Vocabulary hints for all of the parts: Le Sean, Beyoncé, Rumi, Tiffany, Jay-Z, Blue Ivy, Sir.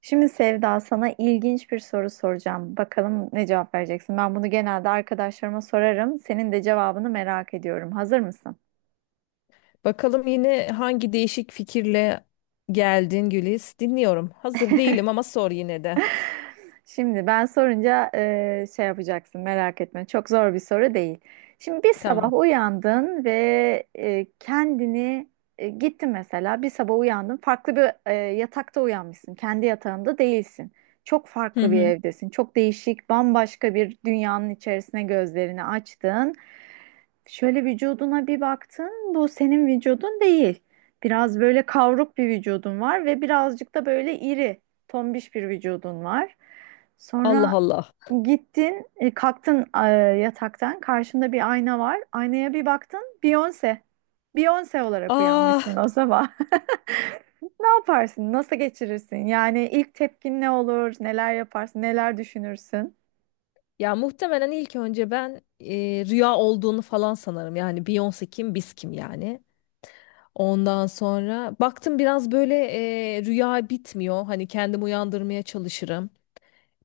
Şimdi Sevda sana ilginç bir soru soracağım. Bakalım ne cevap vereceksin? Ben bunu genelde arkadaşlarıma sorarım. Senin de cevabını merak ediyorum. Hazır mısın? Bakalım yine hangi değişik fikirle geldin Güliz. Dinliyorum. Hazır değilim ama sor yine de. Şimdi ben sorunca şey yapacaksın, merak etme. Çok zor bir soru değil. Şimdi bir sabah Tamam. uyandın ve e, kendini e, gittin mesela bir sabah uyandın, farklı bir yatakta uyanmışsın. Kendi yatağında değilsin. Çok Hı farklı bir hı. evdesin. Çok değişik, bambaşka bir dünyanın içerisine gözlerini açtın. Şöyle vücuduna bir baktın. Bu senin vücudun değil. Biraz böyle kavruk bir vücudun var ve birazcık da böyle iri, tombiş bir vücudun var. Allah Sonra Allah. gittin, kalktın yataktan. Karşında bir ayna var. Aynaya bir baktın, Beyoncé. Beyoncé olarak uyanmışsın Ah o sabah. Ne yaparsın? Nasıl geçirirsin? Yani ilk tepkin ne olur? Neler yaparsın? Neler düşünürsün? ya, muhtemelen ilk önce ben rüya olduğunu falan sanırım. Yani Beyoncé kim, biz kim yani. Ondan sonra baktım biraz böyle rüya bitmiyor. Hani kendimi uyandırmaya çalışırım.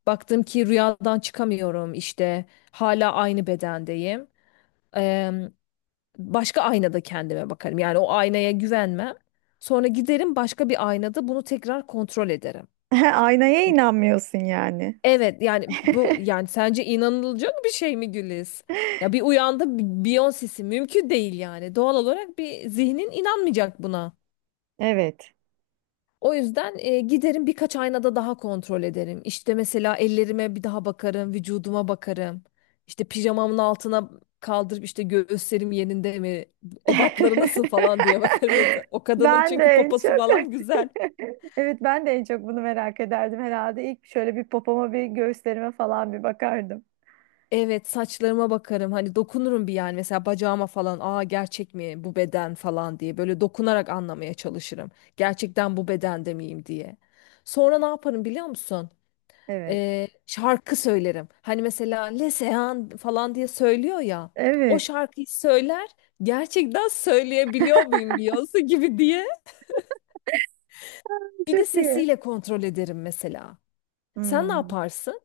Baktım ki rüyadan çıkamıyorum işte. Hala aynı bedendeyim. Başka aynada kendime bakarım. Yani o aynaya güvenmem. Sonra giderim, başka bir aynada bunu tekrar kontrol ederim. Aynaya inanmıyorsun yani. Evet, yani bu, yani sence inanılacak bir şey mi Güliz? Ya bir uyandı Beyoncé'si mümkün değil yani. Doğal olarak bir zihnin inanmayacak buna. Evet. O yüzden giderim birkaç aynada daha kontrol ederim. İşte mesela ellerime bir daha bakarım, vücuduma bakarım. İşte pijamamın altına kaldırıp işte göğüslerim yerinde mi, ebatları nasıl falan diye bakarım mesela. O kadının Ben de çünkü en poposu çok falan güzel. evet, ben de en çok bunu merak ederdim herhalde. İlk şöyle bir popoma, bir göğüslerime falan bir bakardım. Evet, saçlarıma bakarım. Hani dokunurum bir, yani mesela bacağıma falan. Aa, gerçek mi bu beden falan diye böyle dokunarak anlamaya çalışırım. Gerçekten bu bedende miyim diye. Sonra ne yaparım biliyor musun? Evet. Şarkı söylerim. Hani mesela Le Sean falan diye söylüyor ya. O Evet. şarkıyı söyler, gerçekten söyleyebiliyor muyum Beyoncé gibi diye. Bir de Çok iyi. sesiyle kontrol ederim mesela. Sen ne Hmm. yaparsın?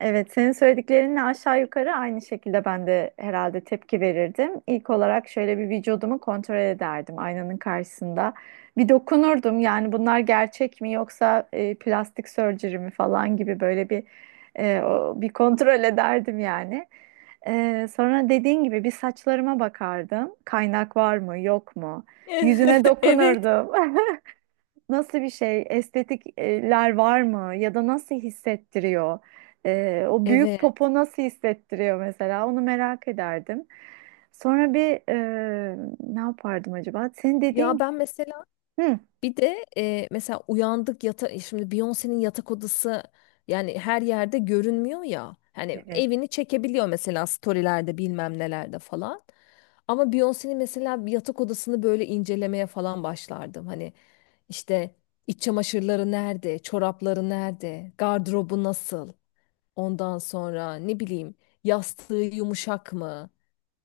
Evet, senin söylediklerinle aşağı yukarı aynı şekilde ben de herhalde tepki verirdim. İlk olarak şöyle bir vücudumu kontrol ederdim aynanın karşısında. Bir dokunurdum yani, bunlar gerçek mi yoksa plastik surgery mi falan gibi böyle bir bir kontrol ederdim yani. E, sonra dediğin gibi bir saçlarıma bakardım. Kaynak var mı yok mu? Yüzüme Evet. dokunurdum. Nasıl bir şey? Estetikler var mı? Ya da nasıl hissettiriyor? O büyük Evet. popo nasıl hissettiriyor mesela? Onu merak ederdim. Sonra bir, ne yapardım acaba? Senin Ya dediğin. ben mesela. Hı, Bir de mesela uyandık şimdi, Beyoncé'nin yatak odası yani her yerde görünmüyor ya. Hani evet. evini çekebiliyor mesela storylerde bilmem nelerde falan. Ama Beyoncé'nin mesela bir yatak odasını böyle incelemeye falan başlardım. Hani işte iç çamaşırları nerede, çorapları nerede, gardırobu nasıl? Ondan sonra ne bileyim, yastığı yumuşak mı?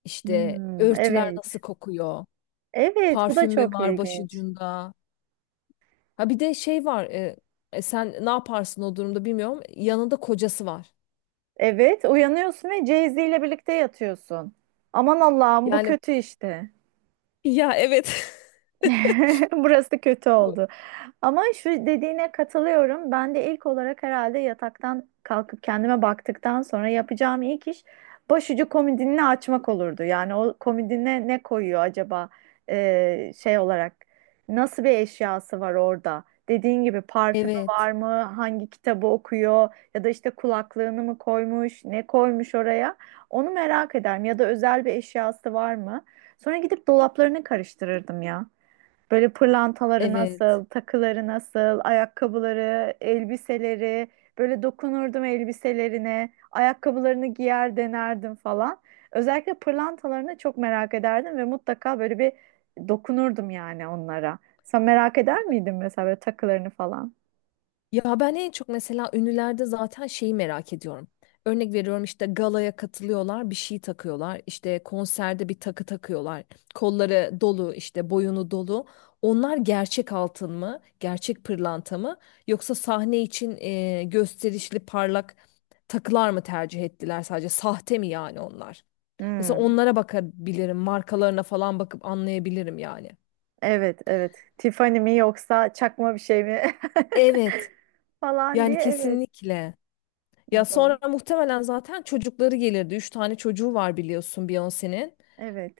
İşte Hmm, örtüler evet. nasıl kokuyor? Evet, bu da Parfüm mü çok var ilginç. başucunda? Ha, bir de şey var. Sen ne yaparsın o durumda bilmiyorum. Yanında kocası var. Evet, uyanıyorsun ve Jay-Z ile birlikte yatıyorsun. Aman Allah'ım, bu Yani, kötü işte. ya evet. Burası kötü Bu- oldu. Ama şu dediğine katılıyorum. Ben de ilk olarak herhalde yataktan kalkıp kendime baktıktan sonra yapacağım ilk iş başucu komodinini açmak olurdu. Yani o komodine ne koyuyor acaba? Şey olarak nasıl bir eşyası var orada? Dediğin gibi parfümü var Evet. mı? Hangi kitabı okuyor? Ya da işte kulaklığını mı koymuş? Ne koymuş oraya? Onu merak ederim. Ya da özel bir eşyası var mı? Sonra gidip dolaplarını karıştırırdım ya. Böyle pırlantaları Evet. nasıl, takıları nasıl, ayakkabıları, elbiseleri. Böyle dokunurdum elbiselerine, ayakkabılarını giyer denerdim falan. Özellikle pırlantalarını çok merak ederdim ve mutlaka böyle bir dokunurdum yani onlara. Sen merak eder miydin mesela böyle takılarını falan? Ya ben en çok mesela ünlülerde zaten şeyi merak ediyorum. Örnek veriyorum, işte galaya katılıyorlar, bir şey takıyorlar. İşte konserde bir takı takıyorlar. Kolları dolu, işte boyunu dolu. Onlar gerçek altın mı, gerçek pırlanta mı, yoksa sahne için gösterişli, parlak takılar mı tercih ettiler, sadece sahte mi yani onlar? Mesela Hmm. onlara bakabilirim, markalarına falan bakıp anlayabilirim yani. Evet, evet. Tiffany mi yoksa çakma bir şey mi Evet, falan yani diye, evet. kesinlikle. Ya Doğru. sonra muhtemelen zaten çocukları gelirdi. Üç tane çocuğu var biliyorsun Beyoncé'nin. Evet.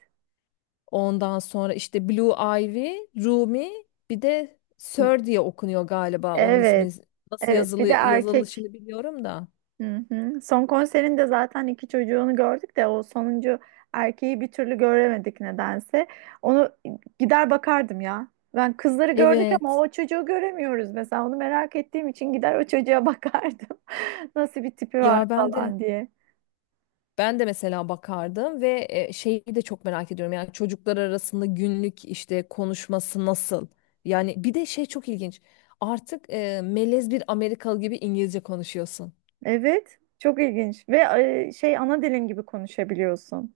Ondan sonra işte Blue Ivy, Rumi, bir de Sir diye okunuyor galiba. Onun Evet. ismi nasıl Evet. yazılı, Bir de erkek. yazılışını biliyorum da. Hı hı. Son konserinde zaten iki çocuğunu gördük de o sonuncu erkeği bir türlü göremedik nedense. Onu gider bakardım ya. Ben kızları gördük ama Evet. o çocuğu göremiyoruz mesela. Onu merak ettiğim için gider o çocuğa bakardım. Nasıl bir tipi var Ya ben de, falan diye. ben de mesela bakardım ve şeyi de çok merak ediyorum. Yani çocuklar arasında günlük işte konuşması nasıl? Yani bir de şey çok ilginç. Artık melez bir Amerikalı gibi İngilizce konuşuyorsun. Evet, çok ilginç ve şey, ana dilin gibi konuşabiliyorsun.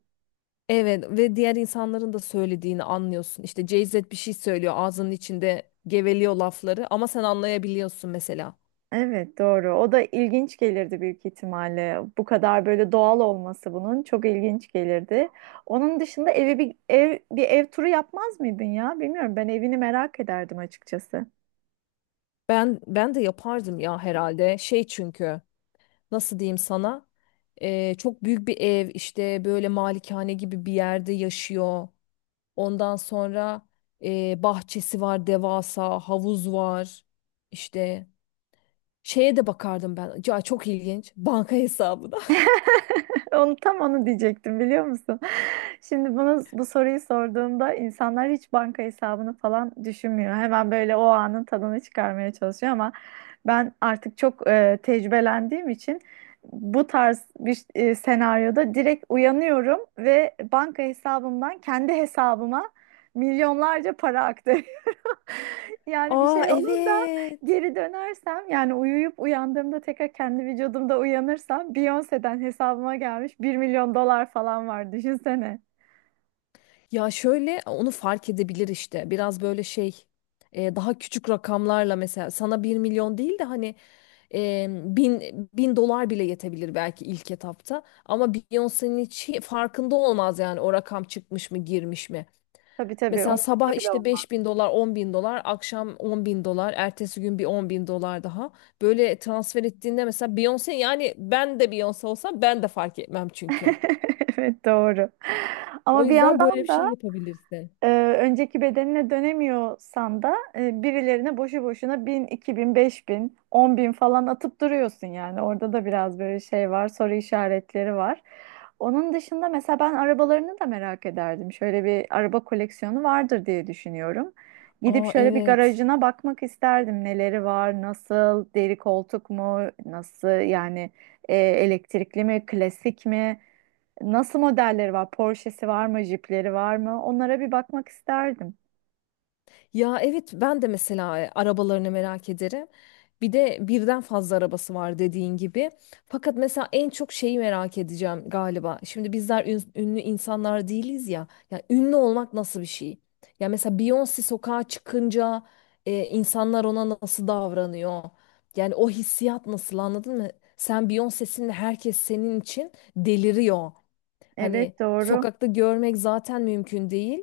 Evet ve diğer insanların da söylediğini anlıyorsun. İşte Jay-Z bir şey söylüyor, ağzının içinde geveliyor lafları, ama sen anlayabiliyorsun mesela. Evet, doğru. O da ilginç gelirdi büyük ihtimalle. Bu kadar böyle doğal olması bunun çok ilginç gelirdi. Onun dışında evi bir ev turu yapmaz mıydın ya? Bilmiyorum. Ben evini merak ederdim açıkçası. Ben, ben de yapardım ya herhalde. Şey, çünkü nasıl diyeyim sana? Çok büyük bir ev, işte böyle malikane gibi bir yerde yaşıyor. Ondan sonra bahçesi var, devasa havuz var. İşte şeye de bakardım ben. Ya çok ilginç, banka hesabına. Onu diyecektim biliyor musun? Şimdi bu soruyu sorduğumda insanlar hiç banka hesabını falan düşünmüyor. Hemen böyle o anın tadını çıkarmaya çalışıyor ama ben artık çok tecrübelendiğim için bu tarz bir senaryoda direkt uyanıyorum ve banka hesabımdan kendi hesabıma milyonlarca para aktı. Yani bir Aa, şey olur da evet. geri dönersem, yani uyuyup uyandığımda tekrar kendi vücudumda uyanırsam, Beyoncé'den hesabıma gelmiş 1.000.000 dolar falan var, düşünsene. Ya şöyle onu fark edebilir işte. Biraz böyle şey, daha küçük rakamlarla mesela, sana bir milyon değil de hani e, bin, bin dolar bile yetebilir belki ilk etapta. Ama Beyoncé'nin hiç farkında olmaz yani o rakam çıkmış mı girmiş mi. Tabii tabii, Mesela sabah umurumda bile işte olmaz. beş bin dolar 10.000 dolar, akşam 10.000 dolar, ertesi gün bir 10.000 dolar daha. Böyle transfer ettiğinde mesela Beyoncé, yani ben de Beyoncé olsam ben de fark etmem çünkü. Evet, doğru. O Ama bir yüzden böyle bir yandan şey da yapabilirsin. e, önceki bedenine dönemiyorsan da, birilerine boşu boşuna 1000, 2000, 5000, 10.000 falan atıp duruyorsun yani. Orada da biraz böyle şey var, soru işaretleri var. Onun dışında mesela ben arabalarını da merak ederdim. Şöyle bir araba koleksiyonu vardır diye düşünüyorum. Gidip Aa, şöyle bir evet. garajına bakmak isterdim. Neleri var, nasıl, deri koltuk mu, nasıl yani, elektrikli mi, klasik mi? Nasıl modelleri var? Porsche'si var mı? Jeep'leri var mı? Onlara bir bakmak isterdim. Ya evet, ben de mesela arabalarını merak ederim. Bir de birden fazla arabası var dediğin gibi. Fakat mesela en çok şeyi merak edeceğim galiba. Şimdi bizler ünlü insanlar değiliz ya. Ya ünlü olmak nasıl bir şey? Ya mesela Beyoncé sokağa çıkınca insanlar ona nasıl davranıyor? Yani o hissiyat nasıl, anladın mı? Sen Beyoncé'sin ve herkes senin için deliriyor. Hani Evet, doğru. sokakta görmek zaten mümkün değil.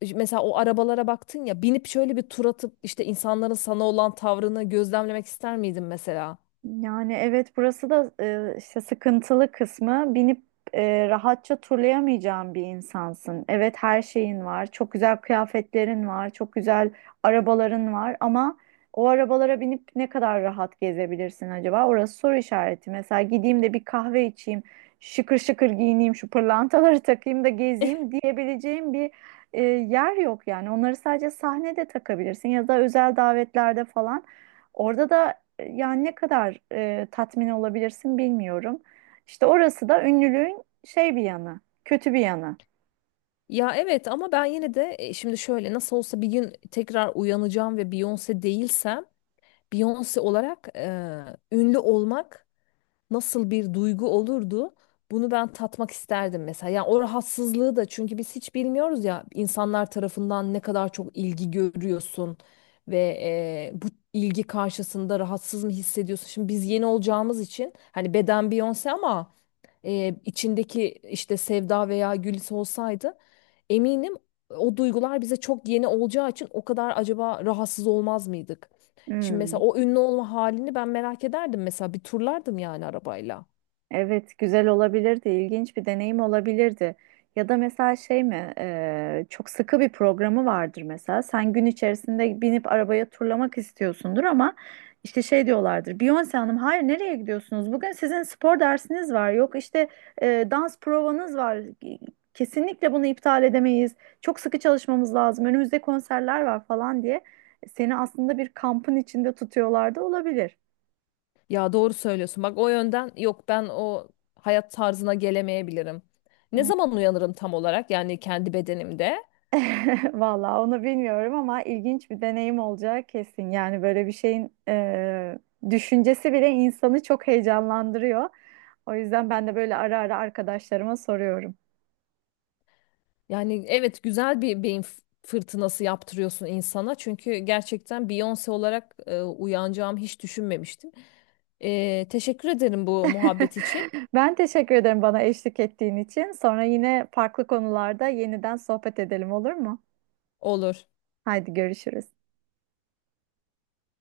İşte mesela o arabalara baktın ya, binip şöyle bir tur atıp işte insanların sana olan tavrını gözlemlemek ister miydin mesela? Yani evet, burası da işte sıkıntılı kısmı, binip rahatça turlayamayacağın bir insansın. Evet, her şeyin var, çok güzel kıyafetlerin var, çok güzel arabaların var ama o arabalara binip ne kadar rahat gezebilirsin acaba? Orası soru işareti. Mesela gideyim de bir kahve içeyim, şıkır şıkır giyineyim, şu pırlantaları takayım da gezeyim diyebileceğim bir yer yok yani. Onları sadece sahnede takabilirsin ya da özel davetlerde falan. Orada da yani ne kadar tatmin olabilirsin bilmiyorum. İşte orası da ünlülüğün şey bir yanı, kötü bir yanı. Ya evet, ama ben yine de, şimdi şöyle, nasıl olsa bir gün tekrar uyanacağım ve Beyoncé değilsem, Beyoncé olarak ünlü olmak nasıl bir duygu olurdu? Bunu ben tatmak isterdim mesela. Yani o rahatsızlığı da, çünkü biz hiç bilmiyoruz ya, insanlar tarafından ne kadar çok ilgi görüyorsun ve bu ilgi karşısında rahatsız mı hissediyorsun? Şimdi biz yeni olacağımız için, hani beden Beyoncé, ama içindeki işte Sevda veya Gülis olsaydı, eminim o duygular bize çok yeni olacağı için, o kadar acaba rahatsız olmaz mıydık? Şimdi Hmm. mesela o ünlü olma halini ben merak ederdim mesela, bir turlardım yani arabayla. Evet, güzel olabilirdi, ilginç bir deneyim olabilirdi. Ya da mesela şey mi, çok sıkı bir programı vardır mesela. Sen gün içerisinde binip arabaya turlamak istiyorsundur ama işte şey diyorlardır. Beyoncé Hanım, hayır nereye gidiyorsunuz? Bugün sizin spor dersiniz var. Yok işte, dans provanız var. Kesinlikle bunu iptal edemeyiz. Çok sıkı çalışmamız lazım. Önümüzde konserler var falan diye seni aslında bir kampın içinde tutuyorlar da olabilir. Ya doğru söylüyorsun. Bak, o yönden yok, ben o hayat tarzına gelemeyebilirim. Ne zaman uyanırım tam olarak yani kendi bedenimde? Vallahi onu bilmiyorum ama ilginç bir deneyim olacağı kesin. Yani böyle bir şeyin düşüncesi bile insanı çok heyecanlandırıyor. O yüzden ben de böyle ara ara arkadaşlarıma soruyorum. Yani evet, güzel bir beyin fırtınası yaptırıyorsun insana. Çünkü gerçekten Beyoncé olarak uyanacağımı hiç düşünmemiştim. Teşekkür ederim bu muhabbet için. Ben teşekkür ederim bana eşlik ettiğin için. Sonra yine farklı konularda yeniden sohbet edelim, olur mu? Olur. Haydi görüşürüz.